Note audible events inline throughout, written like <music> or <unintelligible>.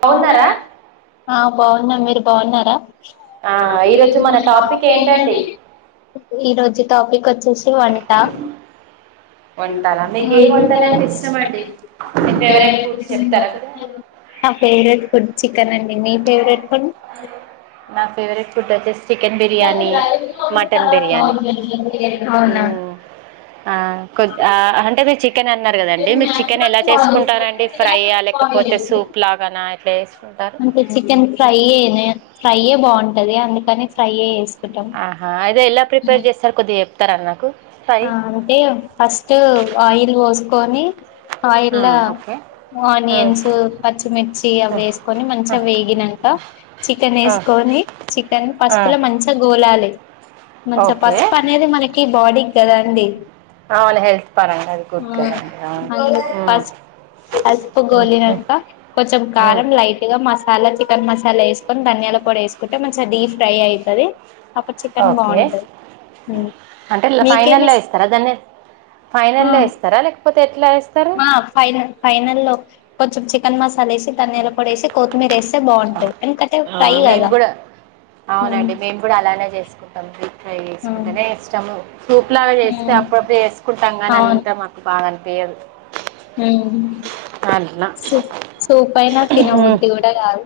బాగున్నారా బావున్నరా ఆ బాగున్నా మీరు బావున్నరా. ఆ, ఈ ఈరోజు మన టాపిక్ ఏంటండి రోజుకు టాపిక్ ఎంటండి? చేశి వంటా వంటలా మీకు ఏ వంటలు ఎవంటకాలు అంటే ఇష్టం అండి ఇష్టమండి? మీ ఫేవరెట్ ఫుడ్స్ వేరైటీస్ చెప్తారా కదా చెప్తరా. ఫేవరెట్ ఫుడ్ చికెన్ అండి. మీ ఫేవరెట్? ఫుడ్ నా ఫేవరెట్ ఫుడ్ వచ్చేసి చికెన్ బిర్యానీ, మటన్ బిర్యానీ అవునా హ్ ఆ కొద్ ఆ అంటే మీరు చికె చికెన్ అన్నారు కదండి, మీరు చికెన్ ఎలా చేసుకుంటారండి ఫ్రై ఆ లేకపోతే సూప్ లాగానా ఎట్లా చేస్ అంటే చికెన్ ఫ్రైయేనే ఫ్రైయే బావుంటది. అందుకని ఫ్రైయే చేస్ ఆహా అయితే ఎలా ప్రిపేర్ చేస్తరు కొద్దిగా చెప్తరా నాకు. ఫ్రై ఆ అంటే ఫస్ట్ ఆయిల్ వోసుకోని ఆ ఓకే ఆనియన్స్ పచ్చిమిర్చి అవి వేసుకొని మంచిగా వేగినంక చికెన్ వేసుకొని ని చికెన్ పసుపు లో మంచి గోలాలి మంచి ఓకే పసుపు అనేది మనకి బాడీకి కదా ద అండి అవును హెల్త్ పరంగా అది గుడ్ కదండి అందు పసుపు పసుపు ఉమ్, ఉమ్, గోలినంక కొంచెం ఉమ్. కారం లైట్ గా మసా అన్లా మసాలా చికెన్ మసాలా వేసుకొని ధనియాల పొడి వేసుకుంటే మంచిగా డీ ఫ్రై అవుతది అప్పుడు చికెన్ ఓకే బాగుంటది ఉమ్ అంటే ల- ఫైనల్లో ఇస్తారా దాన్ని ఆ ఫైనల్లో ఇస్తారా లేకపోతే ఎట్లా ఇస్తారు ఆ ఫైన ఫైనల్ ల్లో కొంచెం చికెన్ మసా సాల వేసి ధనియాల పొడి వేసి కొత్తిమీర వేస్తే ఆ, బాగుంటది ఎందుకంటే ఆ, ఫ్రై మేము కదా కూడా ఉమ్ అవునండి మేము కూడా అలానే చేసుకుంటాం ఫ్రై ఉమ్ చేసుకుంటేనే ఇష్టము సూప్ లాగా చేస్తే ఉమ్ అప్పుడప్పుడు చేసుకుంటాం కానీ అవును అంత మాకు బాగానుంది వేయదు ఉమ్ సూ సూప అయిన తిన ఉమ్. బుద్ధి కూడా కాదు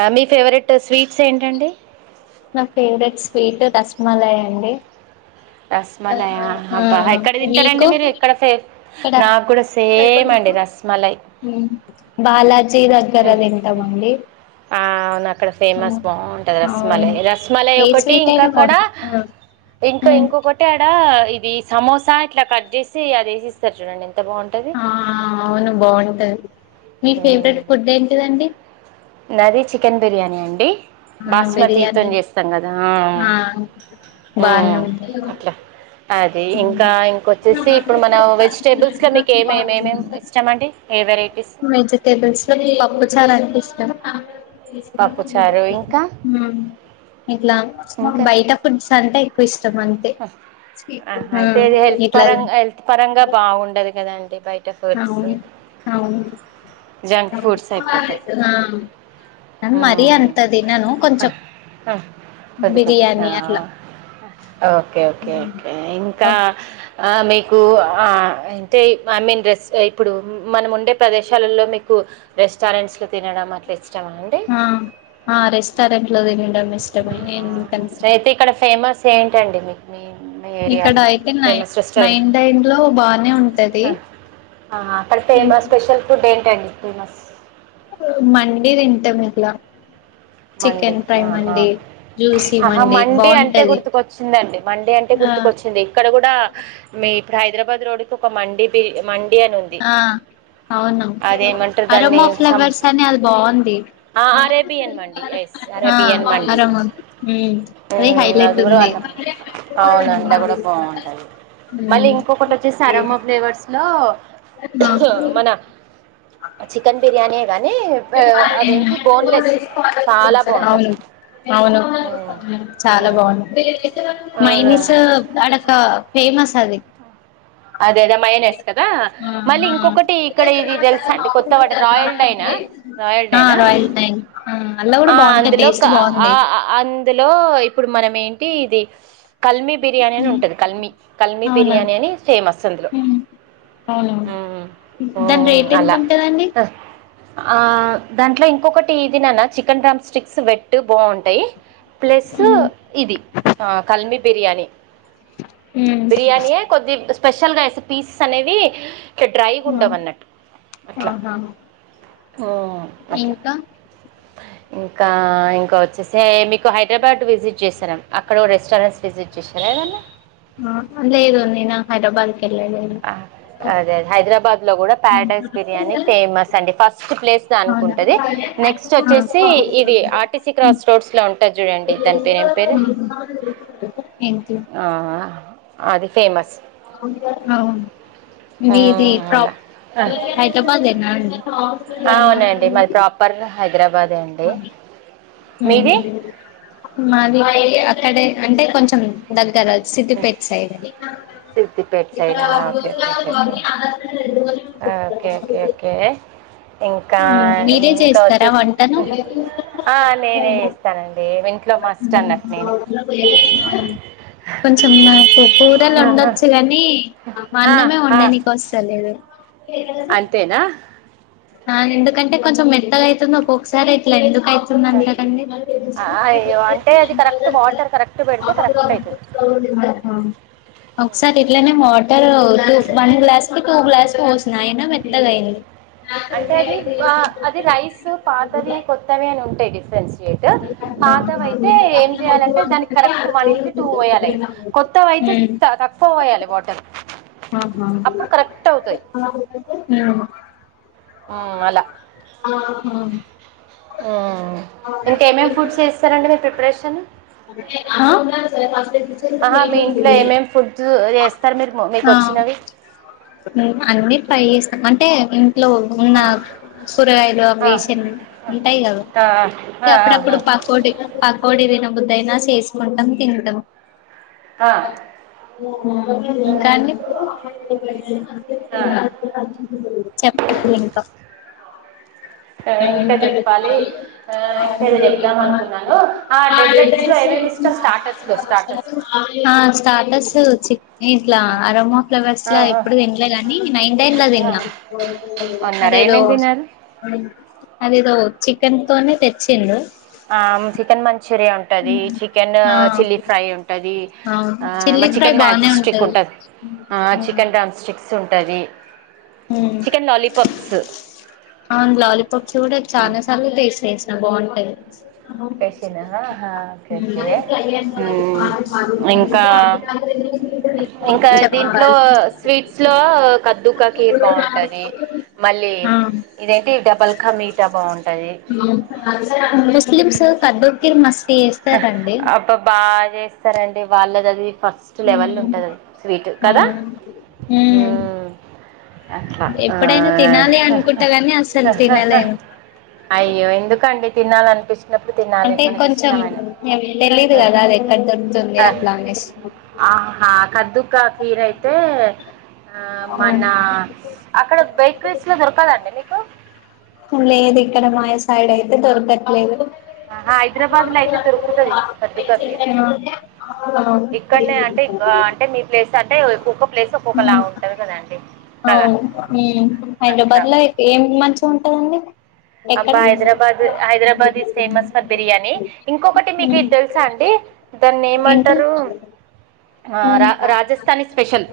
ఆ మీ ఫేవరెట్ స్వీట్స్ ఏంటండి నా ఫేవరెట్ స్వీట్ రస్మలయ్ అండి రస్మలయా అబ్బా ఉమ్ ఎక్కడ తింటారండి మీకు మీరు ఎక్కడే ఇక్కడ నాకు కూడా సేమ్ అండి రస్మలై ఉమ్ బాలా ఆ అవును అక్కడ ఫేమస్ బాగుంటది అవును రస్మలై రస్మలై ఏ ఒకటి స్వీట్ ఇంకా అయినా అక్కడ బాగుంటది ఇంకా ఉమ్ ఇంకొకటి ఆడ ఆ ఇది సమోసా ఇట్లా కట్ చేసి అది వేసిస్తారు చూడండి బాగుంటది ఆ ఆ అవును బాగుంటది మీ ఫేవరెట్ ఫుడ్ ఏంటిదండి నది చికెన్ బిర్యానీ అండి మనం బాస్మతి బిర్యానీ తోని చేస్తాం కదా ఆ బానే ఉంటది అట్లా అది ఇంకా ఇంకొచ్చేసి ఇప్పుడు మనం వెజిటేబుల్స్ లో మీకు ఏమేమిమేమి ఇష్టామ అండి ఏ వెరైటీ వెజిటేబుల్స్ లో పప్పు చాలా అంటే ఇష్టం పప్పుచారు ఇంకా ఇట్లా ఇంకా బయట ఫుడ్స్ అంటే ఎక్కువ ఇస్తం ఇష్టం అంతే ఆహా అయితే ఇది హెల్త్ ఇట్లా పరంగా హెల్త్ పరంగా బాగుండదు కదండి బయట ఫుడ్స్ అవును అవును జంక్ ఆ ఫుడ్స్ అయిపోతాయి కానీ మరి మ్మ్ అంత తినను కొంచం కొద్ది కొద్దిగా బిర్యానీ అట్లా ఓకే ఓకే ఓకే ఓకే ఇంకా ఆ మీ కు ఆ అంటే ఐ మీన్ రెస్ ఇప్పుడు మనం ఉండే ప్రదేశాలలో మీకు రెస్టారెంట్స్ లో తినడం అనేసి ఆ ఆ రెస్టారెంట్ లో తినడం ఇష్టమే ఎందుకంటే సే ఏంటండి మీకు మీయిన్ ఇక్కడ అయితే నైన్ నైన్ టైమ్ లో బానే ఉంటది ఆ అక్కడ ఫేమస్ స్పెషల్ ఫుడ్ ఏంటండి ఫేమస్ మండి తింటాం ఇట్లా మండి చికెన్ ఫ్రై ఆహా మండి జ్యూసీ అహా మండి మండే అంటే బాగుంటది గుర్తుకొచ్చిందండి మండే అంటే ఆ గుర్తుక వచ్చింది ఇక్కడ కూడా మీకి ఇప్పుడు హైదరాబాద్ రోడ్డు కి ఒక మండి బి మండి అని ఉంది అవునా అదేమంటారు దాన్ని అరోమా సం ఫ్లేవర్స్ అని అది బాగుంది ఆ అరేబియన్ మండి ఎస్ ఆ అరేబియన్ మండి అరమా ఉమ్ అది ఉమ్, హైలెట్ కూడా ఉంది అన్న అవును అందులో కూడా బాగుంటుంది మళ్ళీ ఇంకొకటి వచ్చేసి అ అరోమా ఫ్లేవర్స్లో మన అ చికెన్ బిర్యానీ యే గానీ అవేంటి బోన్లెస్ చాలా బాగుంటుంది అవును అవును ఉమ్, చాలా ఉమ్. బాగుంది మైనస్ ఆ, అంటే ఫేమస్ అది అదే అదే మైనేస్ కదా మళ్ళీ ఇంకొకటి ఇక్కడ ఇది తెలుసా అండి కొత్త వాడ రాయల్ డైనా ఆ రాయల్ ైనా రాయల్ థాయ్ ఆ అల్ల కూడా బాగుంటది అందులో టేస్ట్ బాగుంది అందులో ఇప్పు ఇప్పుడు మనం ఏంటి ఇది కల్మిీ బిర్యానీ అని ఉంటంది కల్మిీ కల్మిీ అవునా బిర్యానీ అని ఫేమస్ అందులో ఉమ్. అవునవును దాని రేట్ ఎంత అలా ఉంటదండి ఆ దాంట్లో ఇంకొకటి ఇదిిననా చికెన్ టమ్ స్టిక్స్ పెట్టు బాగుంటాయి ప్లస్ ఉమ్ ఇది కలమిీ బిర్యానీ ఉమ్. బిర్యానియ కొద్ది స్పెషల్ గా వేస్తే పీసెస్ అనేవి అలా డ్రైగా ఆ. ఉండవున్నట్టు అట్లా ఆహా అట్లా ఇంకా ఇంకా ఇంకా వచ్చేసి మీకు హైదరాబాద్ ఇ విజిట్ చేశాం అక్కడ రెస్టారెంట్స్ విజసిట్ చేశారా ఏదన్నా అందే ఇదు ననా హైదరాబాద్ వెళ్ళలేదు అదే అదే హైదరాబాద్ లో కూడా పారడైస్ బిర్యానీ ఫేమస్ అండి ఫస్ట్ స్ట్ ప్లేస్ దానికి అవునా ఉంటది నెక్స్ట్ వచ్చేసి ఇది ఆర్టీసీ క్రాస్ రోడ్స్ లో ఉంటది చూడండి దని పేరు ఏం పేరు ఆ. ఏంటి ఆ అది ఫేమస్ అవు మీది ప్ర అలా హైదరాబాద్ేనా అండి అవునండి మాది ప్రాపర్ హైదరాబాదే అండి మీది మాది అక్కడే అంటే కొంచెం దగ్గర సిద్ధపేట్ సైడ్ అని సిద్దిపేట ఇక్కడ side okay okay okay okay జ ఆ రెడు ఓకే ఓకే ఓకే ఇంకా మీరే ఇంకా చేస్తారా వచ్చేసి వంటను ఆ, నేనే చేస్తానండి ఇంట్లో మస్ట్ అన్నట్టు నేనే కొంచెం నాకు కూరలు ఆహా. ఉండొచ్చు కానీ ఆ, అన్నమే ఉండ ఆ, నకు వస్తలేదు అంతేనా న నిందు కంటే కొంచెం మెత్తగయితుంద న పో ఒకసార యితిలా నిందకు ఆ, నీ టె అయ్యో అంటే అది ప కరెక్ట్ వాటర్ కరెక్ట్ పెడితే కరెక్ట్ అవుతుంది <unintelligible> అ ఒకసారి ఇట్లనే water one glass two glass పోసన్నా అయినా ఎంతగా అయింది అంటే అది అది రైస్ పాతవి కొత్తవి అని ఉంటాయి డిఫరెన్స్ పాతయితే ఏం చేయాలంటే దానికి కరెక్ట్ వన్ కి టూ వయాలి కొత్త తక్కువ పోయాల బటల్ ఆహా ఉమ్, ఆహా ఇంకేమేమి ఫుడ్స్ చేస్తారండి మీ ప్రిపరేషన్ అే స ఆహా మీ ఇంట్లో ఫ ఏమేమి ఫుడ్ చేస్తారు మీరు మీకు వచ్చినవి ఆ అన్న ట్రై చేస్తాం అంటే లో ఉన్న సూరగాయలు అ ఆ, ఆ, వేసన్ ఉంటాయి కదా ఆ, అప్పుడప్పుడు పకోడి పకోడ వినా చేకుంటాం తింటాం ఆ, ఆ. దాన్ని ఇప్పుడు చెప్పదు ఇంకా ఇంకా చెప్పాలి ఆ, ఇంకా మ్ ఏదో చెప్దాం అనుకున్నాను ఆ డెజర్ట్స్లో ఏమేమి ఇష్టం స్టార్టర్స్లో స్టార్టర్స్లో ా స్టాటస్చ్చ ఇట్లా అరోమా ఫ్లవర్స్ లా ఎప్పుడు తినలే ని నైన్ టైన్ లో తిన్నా అదేదో అ దినలు అది ఇదో చికెన్ తోనే తెచ్చిం ఆ చికెన్ మంచూరియా ఉంటంది చికెన్ ఆ చిల్లీ ఫ్రై ఉంటది అవును ఆ చిల్లీ ఫ్రై చికెన్ మ్యాజీ బానే స్టిక్ ఉంటది ఆ చికెన్ మ్ స్టిక్స్ ఉంటది హ అవును లాలీపప్ చూ కూడా చాలా సార్ాస్స్త బాగుంటే కసిననా ఓకేకే ఇంకా ఇంకా దీంట్లో చెప్పాలి స్వీట్స్ లో కద్దుక కీర్ బాగుంటది మళ్ళీ ఇదేంటి డబల్కా మీతా బాగుంటది ముస్లిమ్స్ కబకిర్ మస్తీ వేస్తారండి సరే అండి వాళ్ళేది అది ఫస్ట్ లెవెల్ ఉంటుందిండి స్వీటు కదా ఉమ్ అట్లా ఎప్పుడైనా తినాలి అనుకుంటా కాని అసలు <unintelligible> తినలేను అయ్యో ఎందుకండి తినాలన్న అంటే కొంచెం మ తెలీదు కదా అది ఎక్కడ దొరుకుతుంది ఆ, అట్లా అనేం ఆహా కద్దుక్క ఫీర అయితే ఆ మన అక్కడ బేకరీస్ లో దొరకదండి మీ లేదు ఇక్కడ మ సైడ్ అయితే దొరకట్లేదు ఆహా, హైదరాబాద్లో అయితే దొరుకుతుంది కద్దుకా కీర్ ఇక్కడనే <unintelligible> అంటే అంటే మీ ప్లేస్ అంటే ఒక్కొక్క ప్లేస్ ఒక్కొక్క లా ఉంటంది కదండి కదా అవు అయిడ్ అట్లా బదిలో ఏం మంచిగా ఉంటదండి ఎక్కడ అబ్బా Hyderabad Hyderabad is famous for biryani ఇంకొకటి మీకు ఇది తెలుసా అండి దాని ఏంటి ఏమంటారు రాజస్థాని స్పెషల్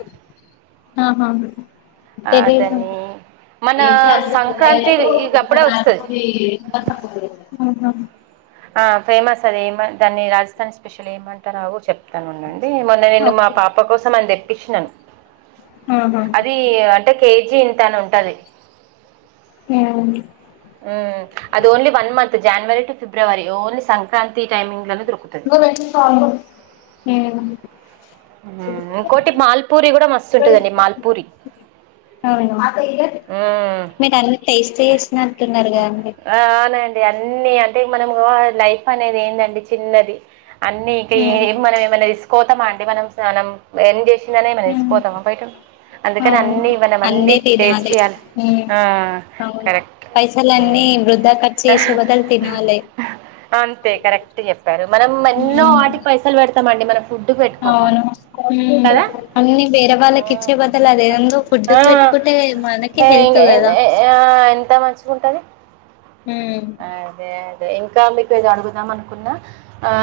ఆహా థెలిధు దాన్ని <unintelligible> మన ఎయ్ సంక్రాంతి ఇక అప్పుడే వస్తుంది <unintelligible> ఆ ఫేమస్ అద ఏమ దాన్ని రాజస్థాన్ స్పెషల్ ఏమంటారవు చెప్ ను ఉండండి మొన్న నేను మా ఓకే పాప కోసం అని తెప్పించినాను ఆహా అది అంటే కేజీ ఇంతని ఉంటది ఆ అది only one month January to February only Sankranti timing లను <unintelligible> ఉమ్ ఇంకోటి మాల్పూరి కూడా మస్తు ఉంటుదండి మాల్పూరి అవును మీకు అన్ని టేస్ట్ చేసిన అంటున్నారు కదండి అన్ని అంటే మనము లైఫ్ అనేది ఏంటండి చిన్నది అన్ని ఉమ్ మనం ఏమన్నా రిసు పోతామా అంటే మనం మనం ఎం చే మ ఉమ్ ఇేసుకుపోతాం బయట అందుకని అవును అన్ని ఇవ్వనం అన్ని అన్నీ టేస్ట్ తినాలి చేయాలి అవును కరెక్ట్ పైసలన్నీ వృధా ఖర్చు చేసే బదలు తినాలి అంతే కరెక్ట్ చెప్పారు మనం ఎన్నో ఉమ్ ఆటికి పైసలు పెడతమండి మనం ఫుడ్ పెట్టుకొం అన్నీ వేరే ఆ, వాళ్ళకి ఇచ్చే బదులు అదేందో ఫుడ్ పెట్టుకుంటే మనకి హెల్త్ ఏ- కదా ఆ ఆ ఎంత మంచికుంటది ఉమ్ అదే ఇంకా మీకు ఏది అడగుదాం అనుకున్న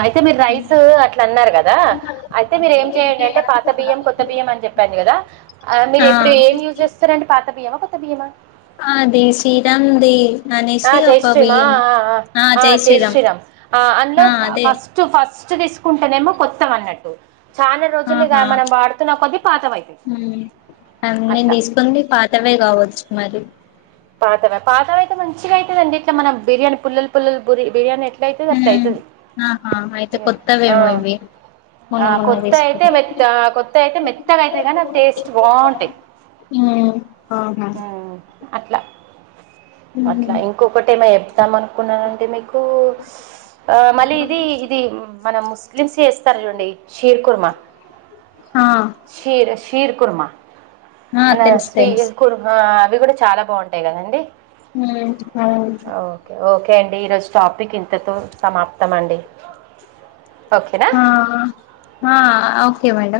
అయితే మీరు రైస్ అట్ల అన్నారు కదా అయితే మీరేం టే పాత బియ్యం కొత్త బియ్యం అని చెప్పింది కదా మీరు ఆ ఎప్పుడు ఏం యూజ్ చేస్తారండి పాత బియ్యం కొత బియ్యమా దే శీరంది ఆ జైశ్రీం ఆ ఆ ఆ జై శ్రీరామ్ జైశ్రీరామ్ ఆ అన్నం అ ఫ అదే ఫస్ట్ ఫ ఫట్ తీసుకుంటేనేమో కొత్తయి అన్నట్టు చానా రోజులు ఇగా ఆహా మనం వాడుతున్న కొద్ది పాతవైతయి ఉమ్. నేను తీసుకుంది పాతవే కావచ్చు మరి పాతవ పాతవయితే మంచిగా అయితందండి ఇట్లా మనం బిర్యానీ పుల్లలు పుల్లలు బ బిర్యానీ ట్ల అయితది ఉమ్. అట్లాయితది ఆహా అయితే కొత్తవేమో ఇవి మొన్న ఆ మొన్న కొత్త అయితే తీసుకుని మెత్త కొత్తయితే మెత్తగా అయితది గానీ టేస్ట్ బాగుంటాయి ఉ అట్ల అట్ల ఇంకొకటి ఏమో చెప్తాం అనుకున్నానంటీ మీకు ఆ మళ్ళీ ఇది ఇది మన ముస్లిమ్స్ చేస్తారు చూండి షీర్ కుర్మ ఆ షీర షీ షీర్ కుర్మ ఆ మన తెలుసు స్వి తెలుసు కుర్ హ అవి కూడా చాలా బాగుంటాయి కదండి ఉమ్, అవును ఓకే ఓకె కే అండి ఈరోజు టాపిక్ ఇంతతో సమాప్తం అండి ఓకేనా హ హ ఓకే మేడం